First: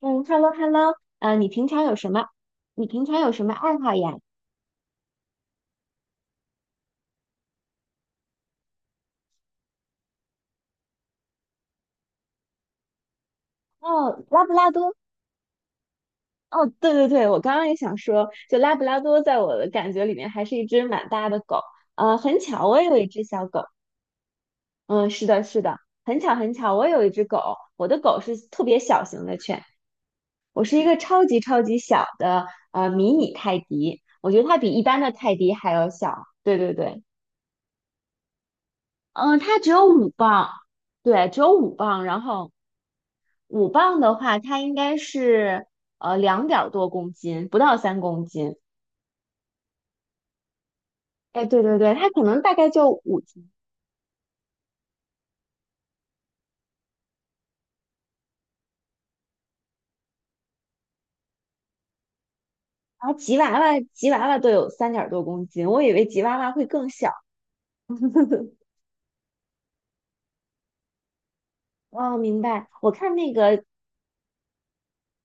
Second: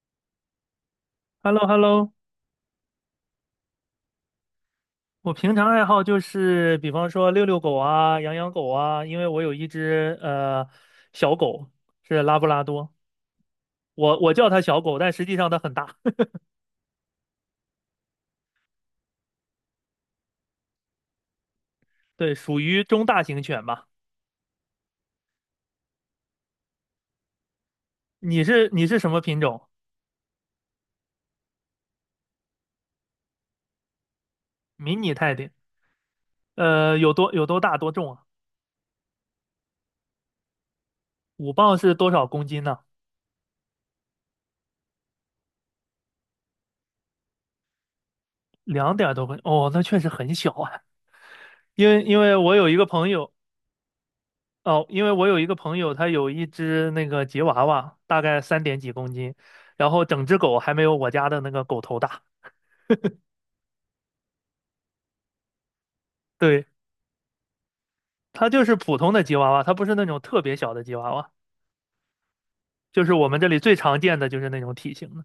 嗯，hello hello，你 h e l l o 平 h e l 常 l o 有什么？你平常有什么爱好呀？我平常爱好就是，比方说遛遛狗啊，养养狗啊，因为我有一只小狗，是拉布拉多。我哦，我拉叫布它拉小多。狗，但实际上它很大。哦，对对对，我刚刚也想说，就拉布拉多在我的感觉里面还是一只蛮大的狗。对，很属巧，我于也有中一大只型小狗。犬吧。嗯，是的，是的，很巧很巧，我有一只狗。我的狗是你特是别你是小什么型的品犬，种？我是一个超级超级小的迷你泰迪，我觉得它比一迷般的你泰泰迪。迪还要小。对对对。有多大多重啊？嗯，它只有五磅。对，只有五五磅是磅，多然少公后斤呢？五磅的话，它应该是两点儿多公斤，不到3公斤。两点多公斤哦，那确实很小啊。哎，对对因对，为它因可为能大我概有一个就朋五友，斤。他有一只那个吉娃娃，大概三点几公斤，然后整只狗还没有我家的那个狗头大。然后吉娃娃，吉娃娃都有三点儿多公斤，我以为吉娃娃会对，更小。它 就是普通的吉娃娃，它不是那种特别小的吉娃娃，哦，明白。我就是看我那们这里个，最常见的就是那种体型的。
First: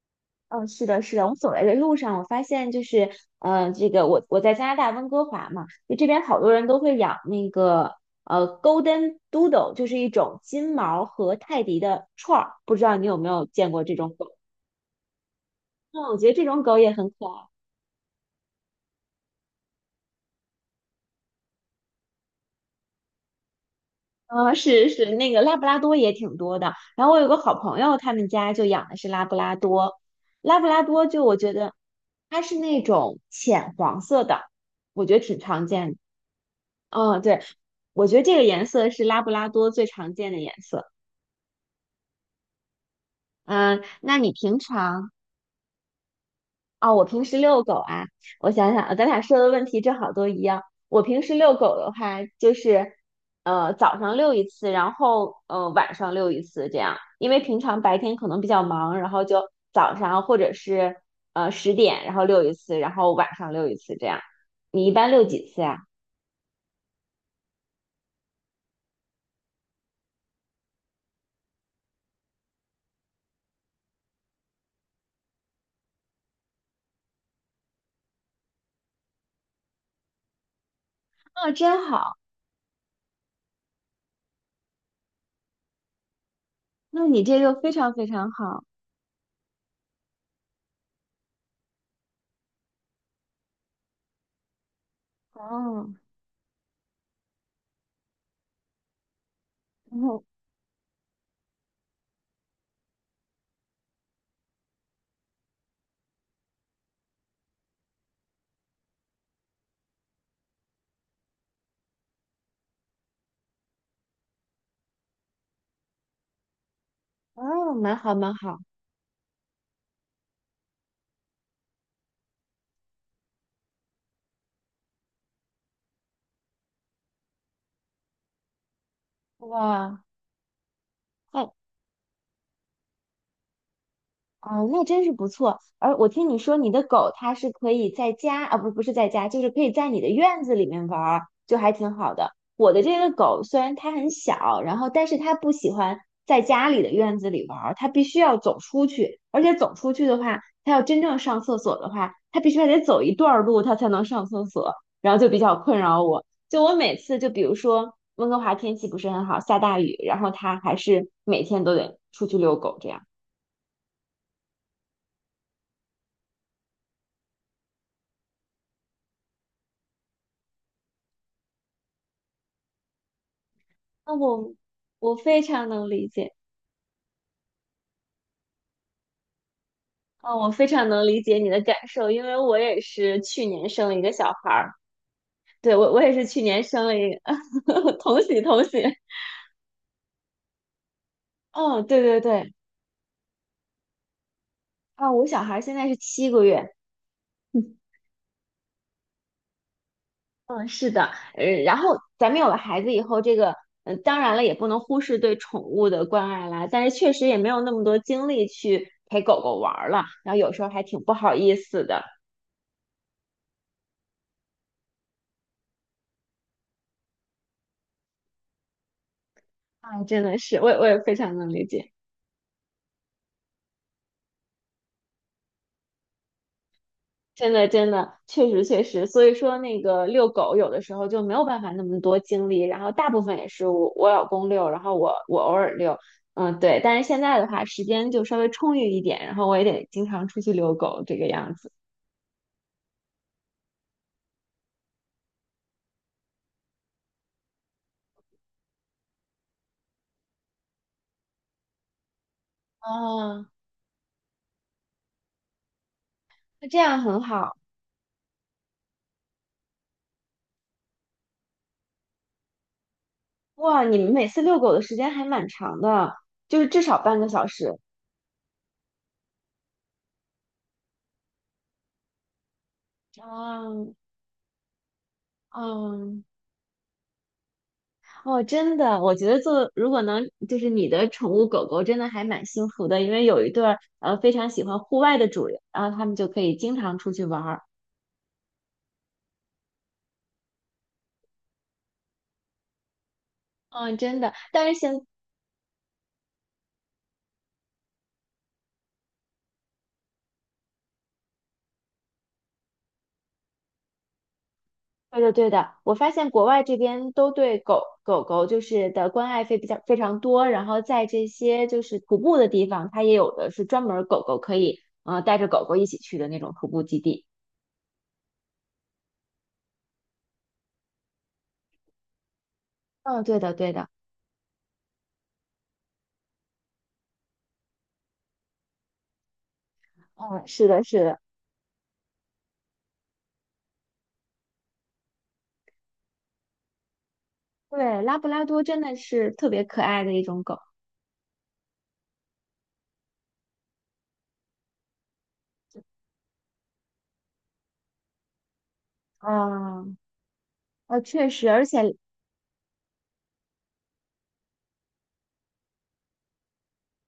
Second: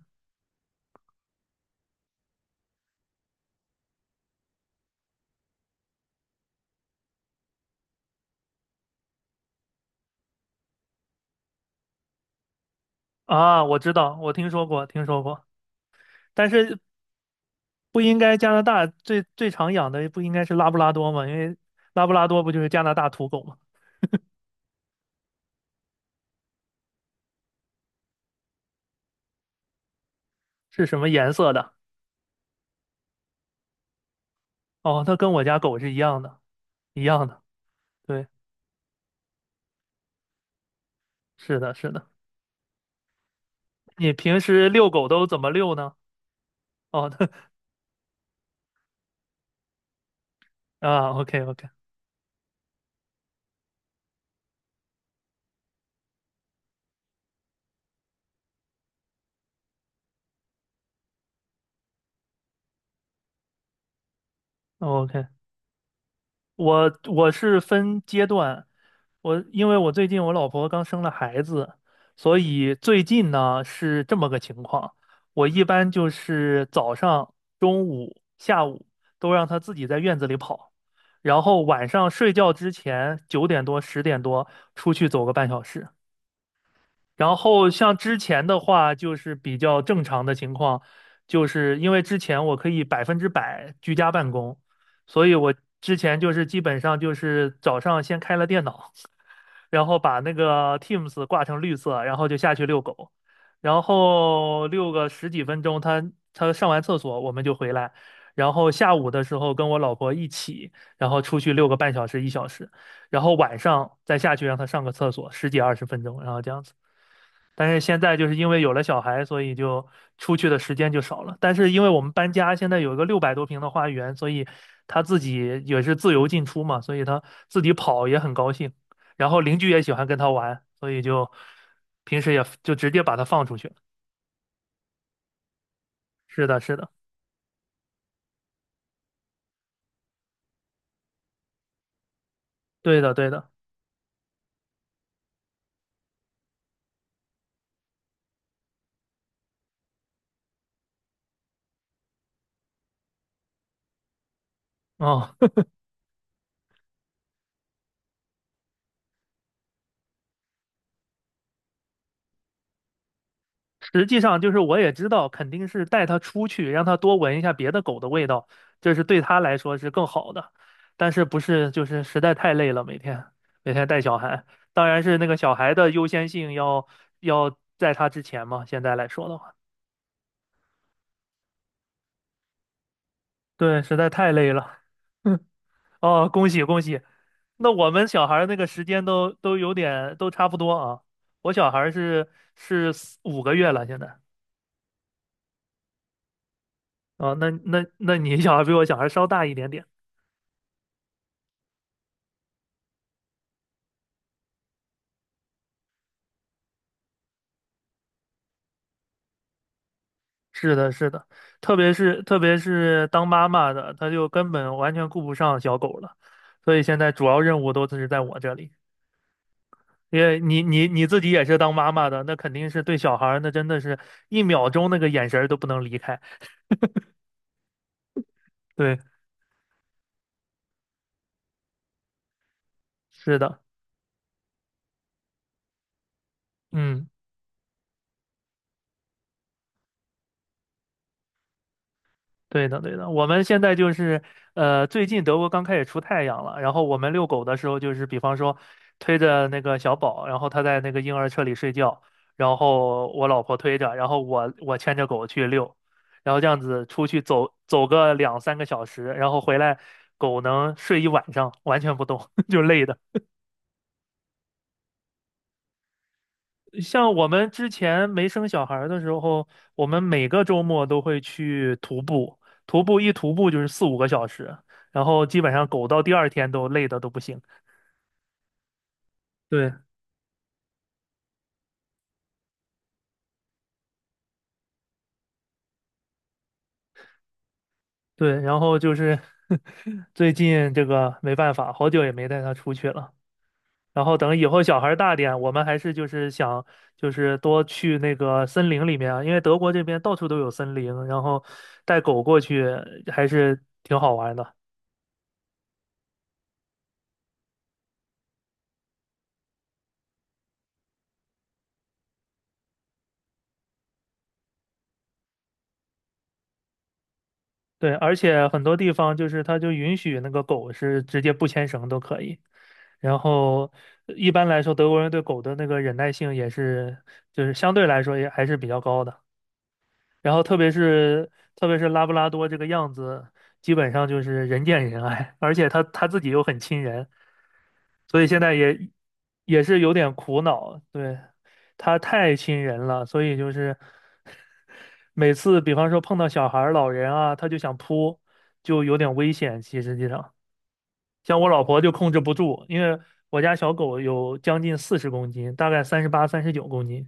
嗯，是的，是的。我走来的路上，我发现就是，这个我在加拿大温哥华嘛，就这边好多人都会养那个Golden Doodle，就是一种金毛和泰迪的串儿。不知道你有没有啊，见我过这知种道，狗？我听说过，听说过。嗯，我觉得这但种狗是也很可爱。不应该加拿大最最常养的不应该是拉布拉多吗？因为拉布拉多不就是加拿大土狗吗？啊，是是，那个拉布拉多也挺多的。然后我有个好朋友，他们家就养的是拉布拉多。拉布拉是什多么就颜我觉色得的？它是那种浅黄色的，哦，我它觉得跟挺我家常狗是见一的。样的，一嗯，样对，的。我觉得对，这个颜色是拉布拉多最常见的颜色。是的，是的。嗯，你那你平平时遛狗常。都怎么遛呢？哦，我哦，平时 遛狗啊，我想想，咱俩说的问题正好都一样。我啊平时，OK 遛 OK 狗的话，就是早上遛一次，然后晚上遛一次这样，因为平常白天可能比较忙，然后就早上或者是10点，然后遛一次，然后晚上遛一次这样。你一般遛 OK。几次呀？我是分阶段。因为我最近我老婆刚生了孩子，所以最近呢是这么个情况。我一般就是早上、中午、下午都让她自己在院子里跑，然啊，后真晚上好，睡觉之前九点多、十点多出去走个半小时。那你然这个后非常像非之常前的好。话，就是比较正常的情况，就是因为之前我可以100%居家办公，所以我哦，之前就是基本上就是早上先开了电脑，然后把哦那个 Teams 挂成绿色，然后就下去遛狗，然后遛个十几分钟，他上完厕所我们就回来，然后下午的时候跟我老婆一起，然后出去遛个半小时一小时，然后晚上再下去让他上个厕所，十几二十分钟，然后这样子。但哦，是蛮现好在就蛮是因好。为有了小孩，所以就出去的时间就少了。但是因为我们搬家，现在有一个600多平的花园，所以他自己也是自由进出嘛，所以他自己跑也很高兴。然后邻居也喜哇。欢跟他玩，所以就那，平时也就直接把他放出去了。哦，那真是不错。而我听你是说，的，你是的的，狗它是可以在家啊，不，不是在家，就是可以在你的院子里面玩儿，就还挺好的。我的这对个的，对狗的。虽然它很小，然后但是它不喜欢在家里的院子里玩儿，它必须要走出去。而且走出去的话，它要真正上厕所的话，它必须还得走一段儿路，它才能上厕所，然后就哦，比较困扰我。就我每次，就比如说温哥华天气不是很好，下大雨，然后它还是每天都得出去遛狗这样。实际上就是我也知道，肯定是带它出去，让它多闻一下别的狗的味道，这是对它来说是更好的。但是不是就是实在太累了，每天带那小孩，我当然我是那个非小常孩能的理优先解，性要在他之前嘛。现在来说的话，啊，我非常能理解你的感受，因为我也是去年对，生了实一在个小太孩累儿，了。嗯。对，我也是哦，去恭年喜恭生了喜！一个。那我 们同小孩喜儿那同个喜。时间都有点都差不多啊。我小孩嗯，儿对对对。是四五个月了，现在啊，我小孩儿现在是7个月。啊。那 你小孩比我小孩稍大一点点。嗯，是的，然后咱们有了孩子以后，这个，嗯，当然了，也不能忽视对宠物的关爱啦，但是确实也没有那么多精力去陪狗狗玩儿了，然后有时候是还的，挺是不的。好意特思别的，是特别是当妈妈的，她就根本完全顾不上小狗了，所以现在主要任务都是在我这里。啊，因真的为是，你我也我你也你非自己常也能是理当解。妈妈的，那肯定是对小孩儿，那真的是一秒钟那个眼神儿都不能离开。真的，真的，确实，确对，实，所以说那个遛狗有的时候就没有办法那么多精力，然后大部分是也的。是我老公遛，然后我偶尔遛。嗯，对，但是嗯。现在的话时间就稍微充裕一点，然后我也得经常出去遛狗这个样子。对的，对的，我们现在就是，最近德国刚开始出太阳了，然后我们遛狗的时候，就是比方说推着那个小宝，然后他在那个婴儿车里睡觉，然后我老哦，婆推着，然后我牵着狗去遛，然后这样那这子样出很去走好。走个两三个小时，然后回来，狗能睡一晚上，完全不动，就累的。哇，你们每次遛狗的时间还蛮长的，就是至少像半个我小们之时。前没生小孩儿的时候，我们每个周末都会去徒步，徒步一徒步就是四哦。五个小时，然后基本上狗到第哦。二天都累得都不行。哦，真的，我觉得做对如果能就是你的宠物狗狗真的还蛮幸福的，因为有一对儿非常喜欢户外的主人，然后他们就可以经常出去玩儿。对，然后就是 最近这个没办法，好久也没带它出去了。嗯，然后真的，等以后但是小孩现。儿大点，我们还是就是想多去那个森林里面啊，因为德国这边到处都有森林，然后带狗过去还是挺好玩的。对的对的，我发现国外这边都对狗狗狗就是的关爱费比较非常多，然后在这些就是徒步的地方，它也有的是专门儿狗狗可以带着狗狗一起去的那种徒步基地。对，而且很多地方就是它就允许那个狗是直接不牵绳都可以。然嗯，对的后对的。一般来说，德国人对狗的那个忍耐性也是，就是相对来说也还是比较高的。然后嗯，特是别的是的。是特别是拉布拉多这个样子，基本上就是人见人爱，而且它自己又很亲人，对，拉所布以现拉在多也真的是特别是可有爱的点一苦种狗。恼。对，它太亲人了，所以就是 每次比方说碰到小孩儿、老人啊，它就想扑，就有点危险。其实啊，实际上，确像实，我老而婆就且，控制不住，因为我家小狗有将近40公斤，大概38、39公斤。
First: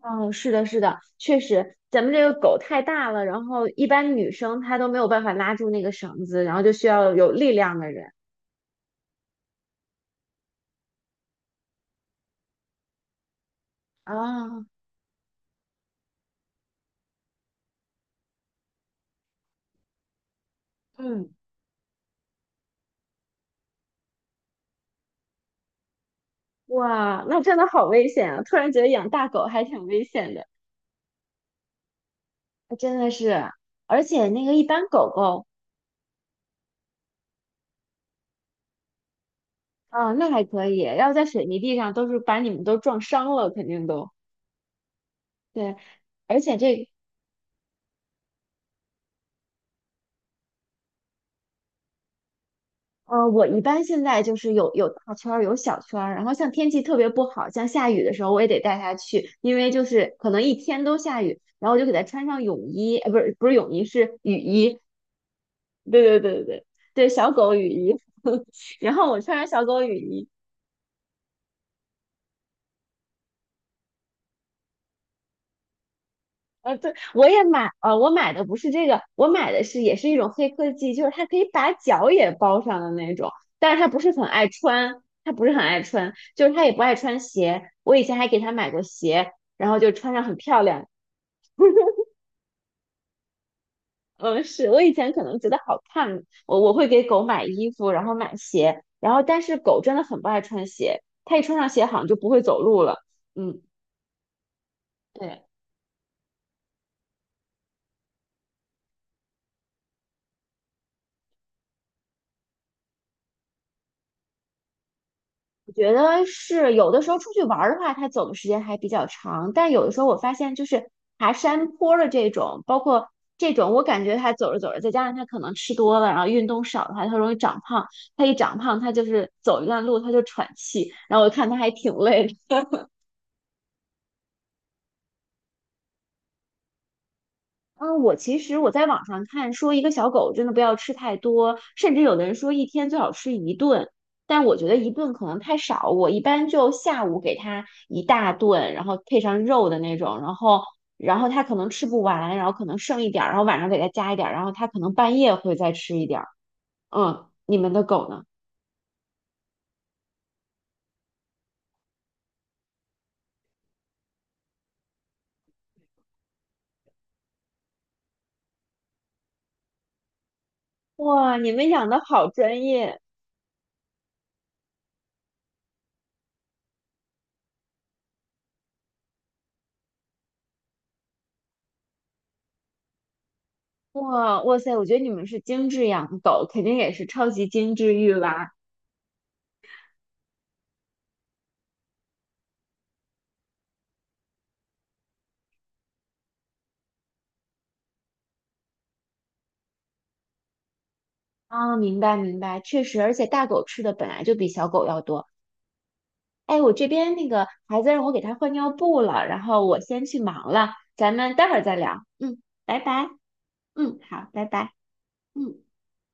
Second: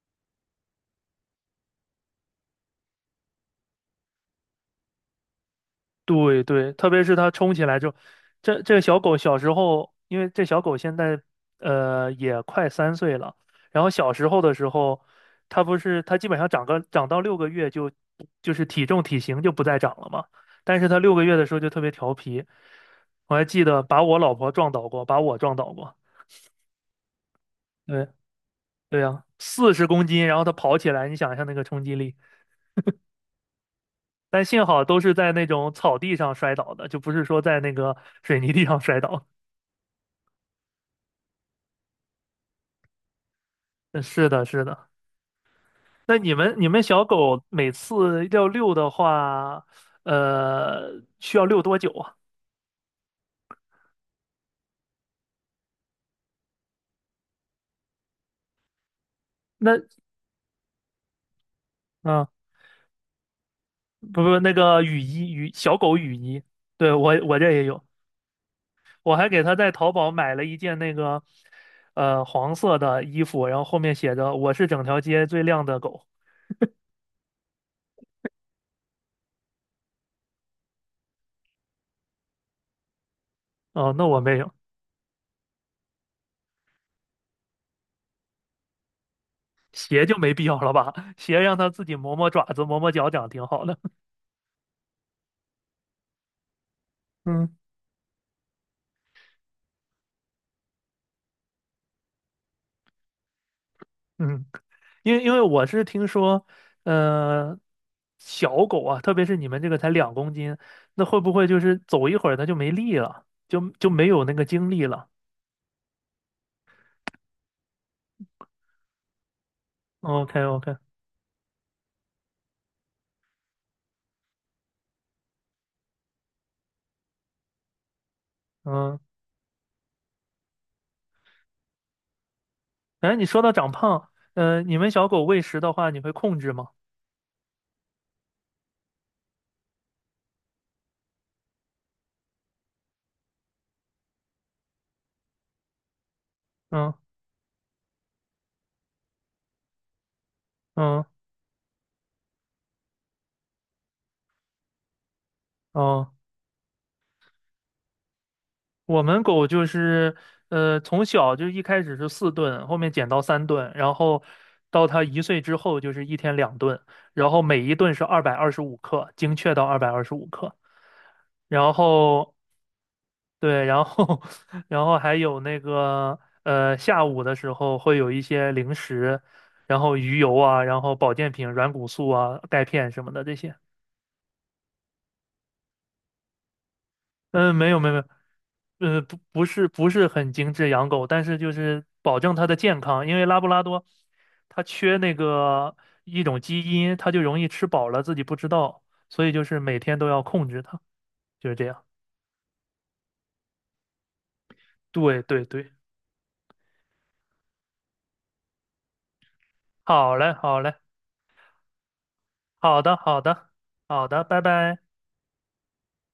嗯，是的，是的，确实，咱们这个狗太大了，然后一般女生她都没有办法拉住那个绳子，对然后就对，需特别要是有它力冲起量来之的后，人。这个小狗小时候，因为这小狗现在也快3岁了，然后小时候的啊。时候，它不是它基本上长个长到六个月就体重体型就不再长了嘛，但是它六个嗯。月的时候就特别调皮，我还记得把我老婆撞倒过，把我撞倒过。哇，那真的好危对险啊！突然觉得对养呀，大狗还四十挺危公斤，险然后的。它跑起来，你想一下那个冲击力。真的是，而且那但个一幸好般都狗是在狗。那种草地上摔倒的，就不是说在那个水泥地上 摔倒。啊，那还可以，要在水泥地上都是把你们都撞伤了，肯定都。是的，是的。对，那你而们且你们这。小狗每次要遛的话，需要遛多久啊？我一般现在就是有大圈儿，有小圈儿，然后像天气特别不好，像下雨的时候，我也得带它去，因为那就是可能一天都下雨，然后我就给它穿啊，上泳衣，不是不是泳衣，是不雨不，那衣。个雨衣雨小 狗对雨对对衣，对对。对对，我小我这狗也雨有。衣。然后我我还穿给上它小在狗淘雨宝衣。买了一件那个黄色的衣服，然后后面写着"我是整条街最靓的狗"。对，我也买，我买的不是这个，我买的是也是一种黑科技，就是它可以把脚也包上的那种，但是它哦，不那是我很没爱有，穿，它不是很爱穿，就是它也不爱穿鞋。我以前还给它买过鞋，然后就鞋穿就上没很必要漂了亮。吧？鞋让它自己磨磨爪子、磨磨脚掌挺好的。嗯，是我以前可能觉得好看，我会给狗 买嗯衣服，然后买鞋，然后但是狗真的很不爱穿鞋，它一穿上鞋好像就不会走路了。嗯，嗯。因为对。我是听说，呃，小狗啊，特别是你们这个才2公斤，那会不会就是走一会儿它就没力了，就没有那个精力了我觉得是有的时候出去玩儿的话，它走的时间还比较长，但有的时候我发？OK 现就 OK。是爬山坡儿的这种，包括这种，我感觉它走着走着，再加上它可能吃多了，然后运动少的话，它容易长胖。它一长胖，它嗯。就是走一段路它就喘气，然后我看它还挺累。哎，你说到长胖，你们小狗喂食的话，你会控制吗？嗯，我其实我在网上看说，一个小狗真的不要吃太多，甚至有的人说一天最好吃一顿，但我觉得一顿可能太少，我一般就嗯下午给它一大顿，然后配上肉的那种，然后嗯然后它可能吃不完，然后可能剩一点儿，然后晚上给它加一点儿，然后它可能半夜会再吃一嗯，点儿。嗯，你们的狗呢？我们狗就是，从小就一开始是4顿，后面减到3顿，然后到它1岁之后就是1天2顿，然后每一顿是二百二十五克，精确到二百二十五克。哇，你们然养的好后专业！对，然后 然后还有那个下午的时候会有一些零食，然后鱼油啊，然后保健品、软骨素啊、钙片什么的这些。哇，哇塞，我觉得你们是精致养狗，肯定也是超级嗯，没精有没致有没育娃。有，不是很精致养狗，但是就是保证它的健康，因为拉布拉多它缺那个一种基因，它就容易吃饱了自己不知道，所以就是每天都要控制它，就是这啊，样。明白明白，确实，而且大狗吃的本来就比小狗要对多。对对，哎，我这边那个孩子让我给他换尿布了，然后我先好去嘞忙好了，嘞。咱们待会儿再聊。嗯，拜好的，拜。好的，嗯，好的，好，拜拜拜。拜。嗯。